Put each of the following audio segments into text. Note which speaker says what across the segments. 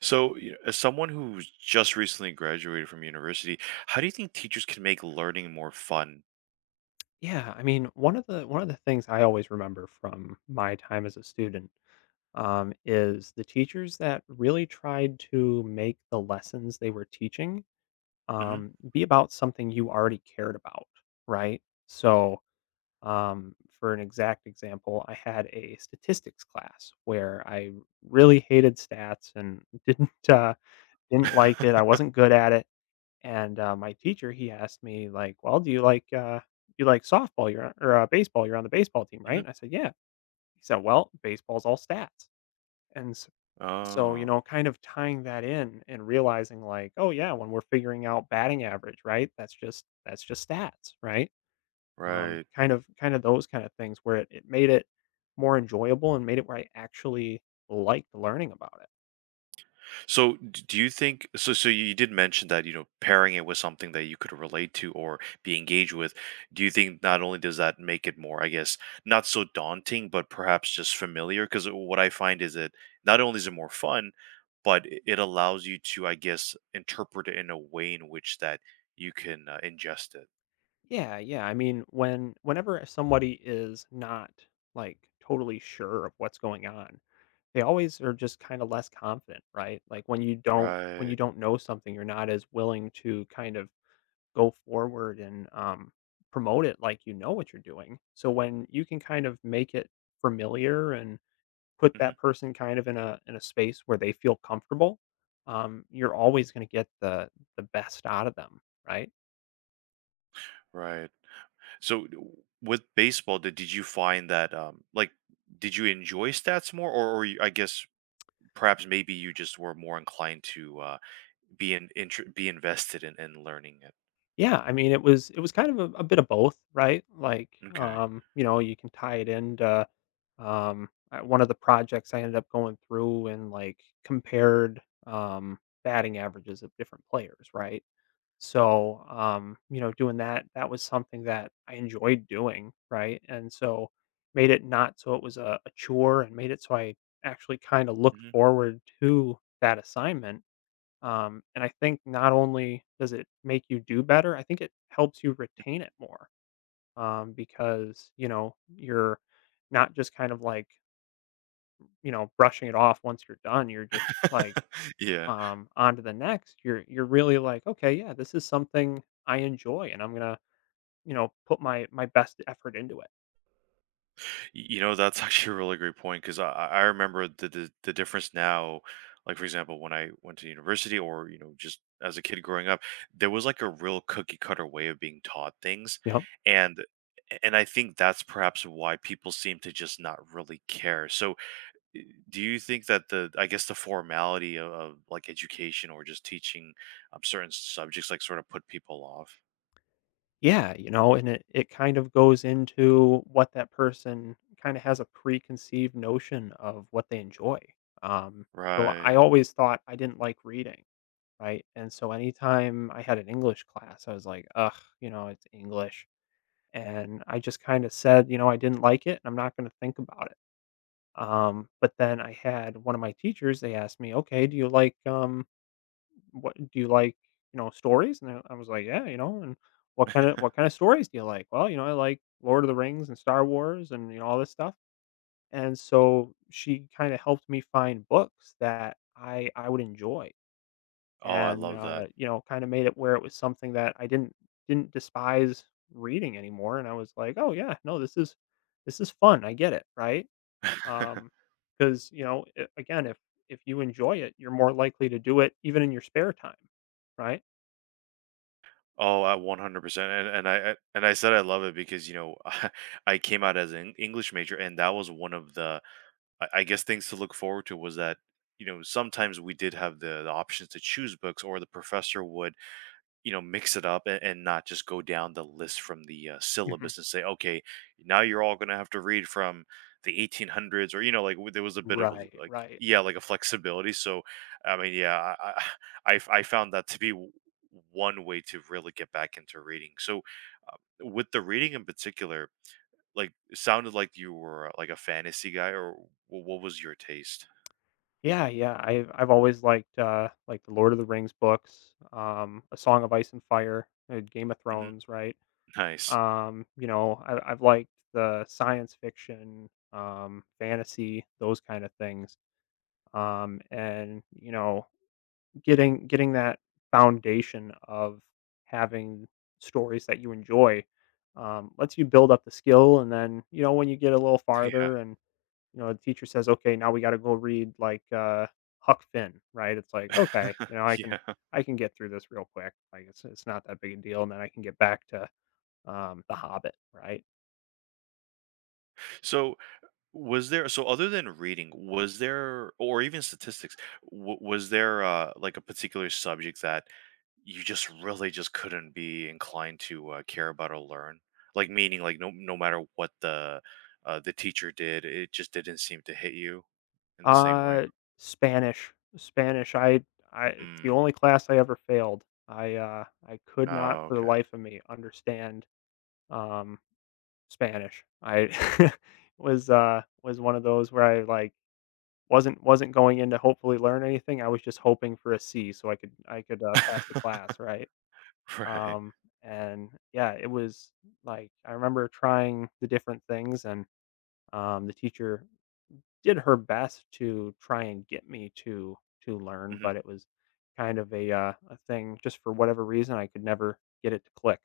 Speaker 1: So, as someone who's just recently graduated from university, how do you think teachers can make learning more fun?
Speaker 2: One of the things I always remember from my time as a student is the teachers that really tried to make the lessons they were teaching,
Speaker 1: Hmm.
Speaker 2: be about something you already cared about, right? So, um, for an exact example, I had a statistics class where I really hated stats and didn't uh, didn't like it. I wasn't good at it, and, my teacher, he asked me like, "Well, do you like softball? You're on or, baseball, you're on the baseball team,
Speaker 1: Hmm.
Speaker 2: right?" I said, "Yeah." He said, "Well, baseball's all stats." And s so, you
Speaker 1: Oh,
Speaker 2: know, kind of tying that in and realizing like, "Oh, yeah, when we're figuring out batting average, right? That's just stats, right?"
Speaker 1: right.
Speaker 2: Those kind of things where it made it more enjoyable and made it where I actually liked learning about it.
Speaker 1: So, do you think so? So, you did mention that pairing it with something that you could relate to or be engaged with. Do you think not only does that make it more, I guess, not so daunting, but perhaps just familiar? Because what I find is that not only is it more fun, but it allows you to, I guess, interpret it in a way in which that you can ingest it.
Speaker 2: Yeah, yeah. I mean, whenever somebody is not like totally sure of what's going on, they always are just kind of less confident, right? Like when you don't when you
Speaker 1: Right.
Speaker 2: don't know something, you're not as willing to kind of go forward and promote it like you know what you're doing. So when you can kind of make it familiar and put
Speaker 1: Hmm.
Speaker 2: that person kind of in a space where they feel comfortable, you're always going to get the best out of them, right?
Speaker 1: Right. So, with baseball, did you find that like did you enjoy stats more, or I guess perhaps maybe you just were more inclined to, be invested in learning it.
Speaker 2: Yeah, I mean, it was kind of a bit of both, right? Like,
Speaker 1: Okay.
Speaker 2: you can tie it into one of the projects I ended up going through and like compared batting averages of different players, right? Doing that was something that I enjoyed doing, right? And so made it not so it was a chore and made it so I actually kind of looked
Speaker 1: Mhm.
Speaker 2: forward to that assignment, and I think not only does it make you do better, I think it helps you retain it more, because, you know, you're not just kind of like, you know, brushing it off once you're done. You're just like
Speaker 1: Yeah.
Speaker 2: on to the next. You're really like, okay, yeah, this is something I enjoy and I'm going to, you know, put my, my best effort into it.
Speaker 1: Y You know, that's actually a really great point, 'cause I remember the difference now, like, for example, when I went to university or, just as a kid growing up, there was, like, a real cookie cutter way of being taught things,
Speaker 2: You know?
Speaker 1: and and I think that's perhaps why people seem to just not really care. So, do you think that the, I guess, the formality of like education or just teaching, certain subjects like sort of put people off?
Speaker 2: Yeah, you know, and it kind of goes into what that person kind of has a preconceived notion of what they enjoy. Um, so I
Speaker 1: Right.
Speaker 2: always thought I didn't like reading, right? And so anytime I had an English class, I was like, ugh, you know, it's English. And I just kind of said, you know, I didn't like it and I'm not going to think about it. But then I had one of my teachers, they asked me, okay, do you like, what do you like, you know, stories? And I was like, yeah, you know, and what kind of stories do you like? Well, you know, I like Lord of the Rings and Star Wars and you know all this stuff. And so she kind of helped me find books that I would enjoy,
Speaker 1: Oh, I
Speaker 2: and
Speaker 1: love that.
Speaker 2: you know, kind of made it where it was something that I didn't despise reading anymore. And I was like, oh yeah, no, this is fun. I get it, right? Um, because you know, again, if you enjoy it, you're more likely to do it even in your spare time, right?
Speaker 1: Oh, I 100%. And I said I love it, because I came out as an English major, and that was one of the, I guess, things to look forward to, was that sometimes we did have the options to choose books, or the professor would, mix it up, and not just go down the list from the
Speaker 2: Mhm.
Speaker 1: syllabus and say, okay, now you're all going to have to read from the 1800s, or, like, there was a bit of a,
Speaker 2: Right,
Speaker 1: like,
Speaker 2: right.
Speaker 1: yeah, like a flexibility. So, I mean, yeah, I found that to be one way to really get back into reading. So with the reading in particular, like, it sounded like you were, like a fantasy guy, or what was your taste?
Speaker 2: Yeah, yeah. I've always liked, like, the Lord of the Rings books, A Song of Ice and Fire, Game of
Speaker 1: Hmm.
Speaker 2: Thrones, right?
Speaker 1: Nice.
Speaker 2: You know, I I've liked the science fiction, fantasy, those kind of things. And, you know, getting that foundation of having stories that you enjoy, lets you build up the skill, and then, you know, when you get a little
Speaker 1: Yeah.
Speaker 2: farther and you know, the teacher says, "Okay, now we gotta go read like, Huck Finn," right? It's like, "Okay, you know, I can
Speaker 1: Yeah.
Speaker 2: I can get through this real quick, like, it's not that big a deal, and then I can get back to, The Hobbit," right?
Speaker 1: So so, other than reading, was there, or even statistics, w was there, like, a particular subject that you just really just couldn't be inclined to, care about or learn? Like, meaning, like, no no matter what the teacher did, it just didn't seem to hit you in the same way?
Speaker 2: Uh, Spanish. Spanish, I it's the
Speaker 1: Mm.
Speaker 2: only class I ever failed. I could not
Speaker 1: Oh,
Speaker 2: for the
Speaker 1: okay.
Speaker 2: life of me understand, um, Spanish. I was one of those where I, like, wasn't going in to hopefully learn anything, I was just hoping for a C so I could pass the class, right?
Speaker 1: Right.
Speaker 2: Um, and yeah, it was like, I remember trying the different things and, the teacher did her best to try and get me to learn,
Speaker 1: Mhm.
Speaker 2: but it was kind of a thing just for whatever reason, I could never get it to click.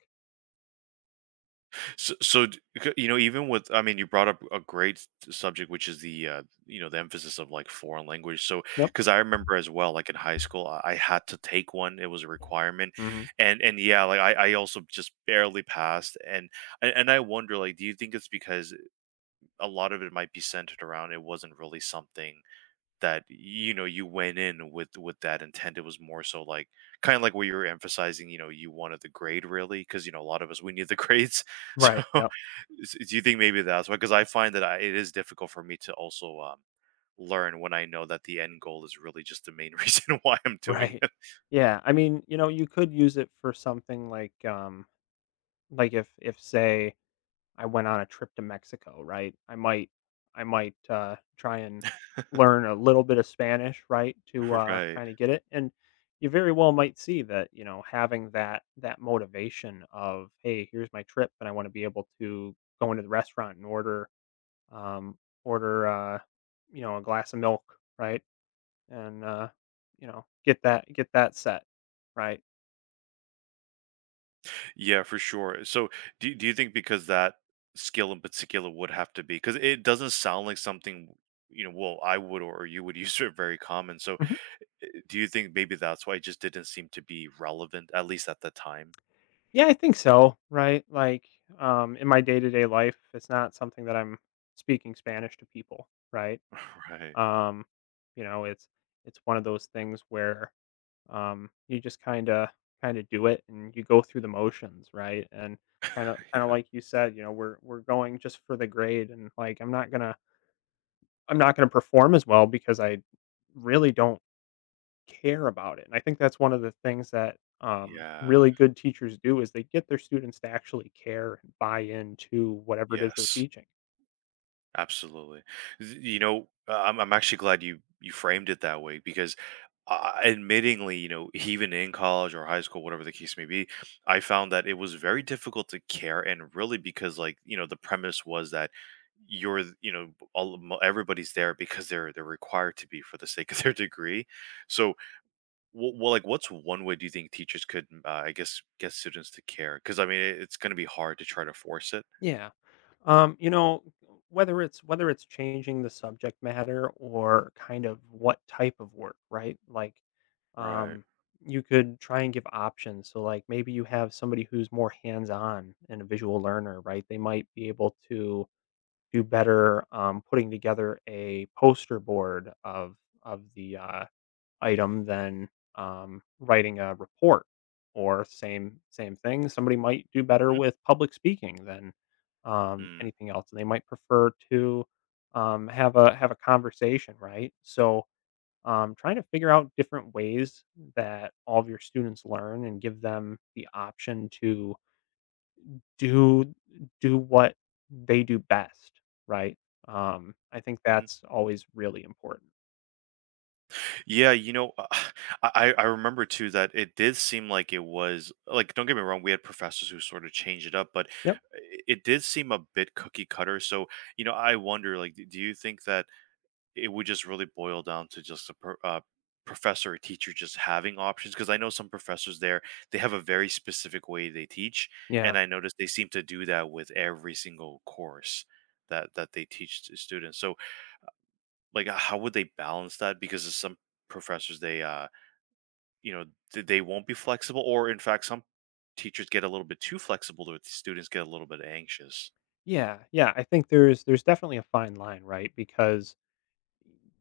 Speaker 1: So, even with, I mean, you brought up a great subject, which is the emphasis of like foreign language. So,
Speaker 2: Yep.
Speaker 1: because I remember as well, like in high school, I had to take one; it was a requirement,
Speaker 2: Mhm.
Speaker 1: and yeah, like I also just barely passed, and I wonder, like, do you think it's because a lot of it might be centered around it wasn't really something that you went in with that intent. It was more so like kind of like where you were emphasizing, you wanted the grade, really, because a lot of us, we need the grades. So,
Speaker 2: Right, yep,
Speaker 1: do you think maybe that's why? Because I find that, it is difficult for me to also learn when I know that the end goal is really just the main reason why I'm doing
Speaker 2: right.
Speaker 1: it.
Speaker 2: Yeah, I mean, you know, you could use it for something like if say I went on a trip to Mexico, right? I might try and learn a little bit of Spanish, right, to,
Speaker 1: Right.
Speaker 2: kinda get it, and you very well might see that, you know, having that that motivation of, "Hey, here's my trip, and I wanna be able to go into the restaurant and order, um, order, you know, a glass of milk," right? And, you know, get that set, right?
Speaker 1: Yeah, for sure. So, do you think, because that skill in particular would have to be, because it doesn't sound like something well I would, or you would, use it very common. So, Do you think maybe that's why it just didn't seem to be relevant, at least at the time?
Speaker 2: Yeah, I think so, right? Like, in my day to day life, it's not something that I'm speaking Spanish to people, right?
Speaker 1: Right.
Speaker 2: Um, you know, it's one of those things where you just kind of do it and you go through the motions, right? And kind of
Speaker 1: Yeah.
Speaker 2: like you said, you know, we're going just for the grade, and like I'm not gonna perform as well because I really don't care about it. And I think that's one of the things that
Speaker 1: Yeah.
Speaker 2: really good teachers do is they get their students to actually care and buy into whatever it is they're
Speaker 1: Yes.
Speaker 2: teaching.
Speaker 1: Absolutely. I'm actually glad you framed it that way, because, admittingly, even in college or high school, whatever the case may be, I found that it was very difficult to care, and really because, like, the premise was that you're, everybody's there because they're required to be for the sake of their degree. So, like, what's one way do you think teachers could, I guess, get students to care? Because I mean, it's going to be hard to try to force it.
Speaker 2: Yeah. You know, whether it's changing the subject matter or kind of what type of work, right? Like
Speaker 1: Right.
Speaker 2: um you could try and give options. So like maybe you have somebody who's more hands-on and a visual learner, right? They might be able to do better, putting together a poster board of the item than, writing a report, or same thing somebody might do better with public speaking than,
Speaker 1: Mm-hmm.
Speaker 2: anything else they might prefer to, have a conversation, right? So trying to figure out different ways that all of your students learn and give them the option to do do what they do best, right? I think that's always really important.
Speaker 1: Yeah, I remember too that it did seem like it was like, don't get me wrong, we had professors who sort of changed it up, but
Speaker 2: Yep.
Speaker 1: it did seem a bit cookie cutter. So, I wonder, like, do you think that it would just really boil down to just a professor or teacher just having options? Because I know some professors, there, they have a very specific way they teach,
Speaker 2: Yeah.
Speaker 1: and I noticed they seem to do that with every single course that they teach to students. So, like, how would they balance that? Because of some professors, they you know th- they won't be flexible, or in fact some teachers get a little bit too flexible to where the students get a little bit anxious.
Speaker 2: Yeah, yeah, I think there's definitely a fine line, right? Because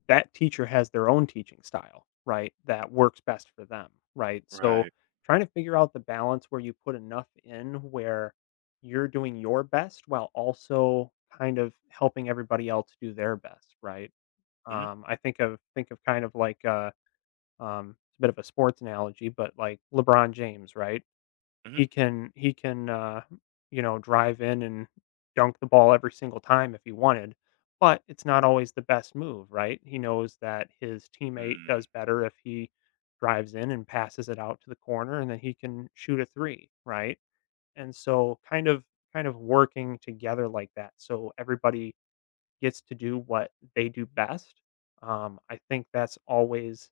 Speaker 2: that teacher has their own teaching style, right? That works best for them, right? So
Speaker 1: Right.
Speaker 2: trying to figure out the balance where you put enough in where you're doing your best while also kind of helping everybody else do their best, right?
Speaker 1: Hmm.
Speaker 2: I think of kind of like it's a bit of a sports analogy, but like LeBron James, right? He can you know, drive in and dunk the ball every single time if he wanted, but it's not always the best move, right? He knows that his teammate
Speaker 1: Hmm.
Speaker 2: does better if he drives in and passes it out to the corner, and then he can shoot a 3, right? And so kind of working together like that, so everybody gets to do what they do best, I think that's always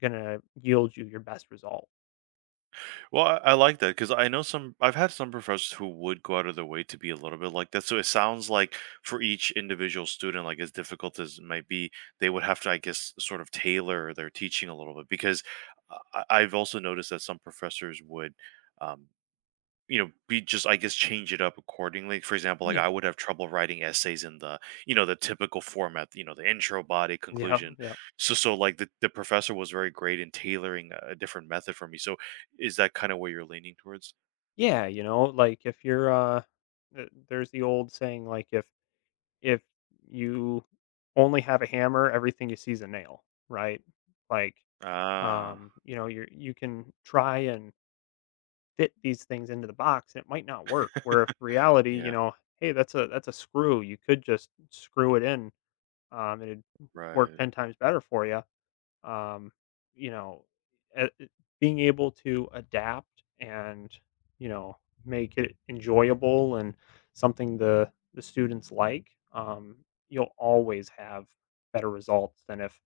Speaker 2: gonna yield you your best result.
Speaker 1: Well, I like that, because I know some. I've had some professors who would go out of their way to be a little bit like that. So it sounds like for each individual student, like as difficult as it might be, they would have to, I guess, sort of tailor their teaching a little bit. Because I've also noticed that some professors would. Um, be just, I guess, change it up accordingly. For example, like
Speaker 2: Yeah.
Speaker 1: I would have trouble writing essays in the typical format, the intro, body,
Speaker 2: Yeah,
Speaker 1: conclusion.
Speaker 2: yeah.
Speaker 1: So like the professor was very great in tailoring a different method for me. So is that kind of what you're leaning towards?
Speaker 2: Yeah, you know, like if you're there's the old saying like if you only have a hammer, everything you see is a nail, right? Like
Speaker 1: Ah,
Speaker 2: you know, you can try and fit these things into the box and it might not work. Where if reality, you
Speaker 1: yeah,
Speaker 2: know, hey, that's a screw. You could just screw it in, and it'd work
Speaker 1: right.
Speaker 2: 10 times better for you, um, you know, a- being able to adapt and you know make it enjoyable and something the students like, you'll always have better results than if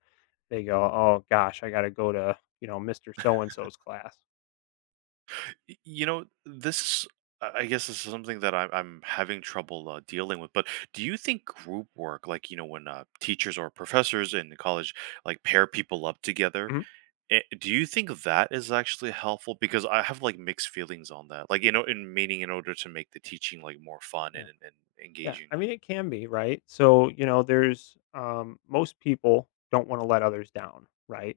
Speaker 2: they go, oh gosh, I got to go to you know Mr. So and So's class.
Speaker 1: This, I guess, this is something that I'm having trouble, dealing with. But do you think group work, like, when teachers or professors in college like pair people up together,
Speaker 2: Mhm.
Speaker 1: Do you think that is actually helpful? Because I have, like, mixed feelings on that. Like, in meaning, in order to make the teaching, like, more fun and
Speaker 2: Yeah,
Speaker 1: engaging.
Speaker 2: I mean it can be, right? So, you know, there's most people don't want to let others down, right?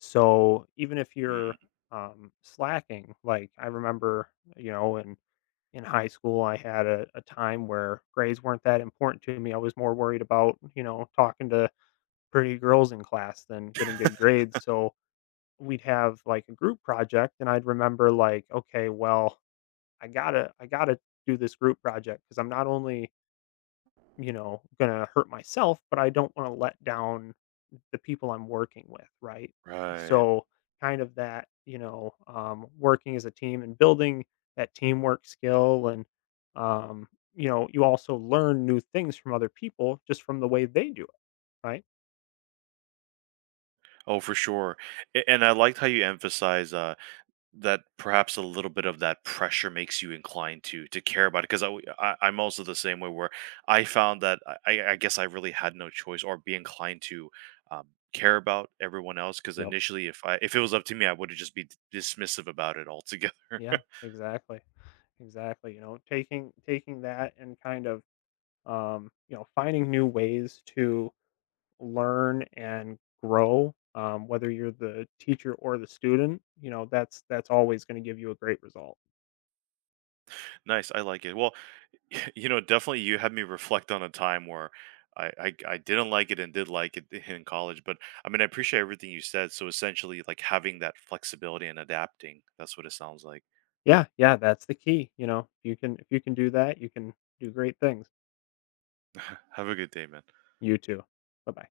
Speaker 2: So, even if
Speaker 1: Mm,
Speaker 2: you're slacking, like I remember, you know, in high school I had a time where grades weren't that important to me. I was more worried about, you know, talking to pretty girls in class than getting good grades. So, we'd have like a group project and I'd remember like, okay, well, I got to do this group project because I'm not only you know, gonna hurt myself, but I don't want to let down the people I'm working with, right?
Speaker 1: right.
Speaker 2: So kind of that, you know, working as a team and building that teamwork skill and, um, you know, you also learn new things from other people just from the way they do it, right?
Speaker 1: Oh, for sure. A and I liked how you emphasize, that perhaps a little bit of that pressure makes you inclined to care about it. 'Cause I w I I'm also the same way, where I found that I, I guess, I really had no choice, or be inclined to, care about everyone else. Because
Speaker 2: Yep.
Speaker 1: initially, if it was up to me, I would've just be dismissive about it altogether.
Speaker 2: Yeah, exactly. Exactly. You know, taking that and kind of, you know, finding new ways to learn and grow, whether you're the teacher or the student, you know, that's always going to give you a great result.
Speaker 1: Nice, I like it. Well, definitely you had me reflect on a time where I didn't like it, and did like it in college. But I mean, I appreciate everything you said. So essentially, like having that flexibility and adapting, that's what it sounds like.
Speaker 2: Yeah, yeah, that's the key. You know, if you can do that, you can do great things.
Speaker 1: Have a good day, man.
Speaker 2: You too. Bye bye.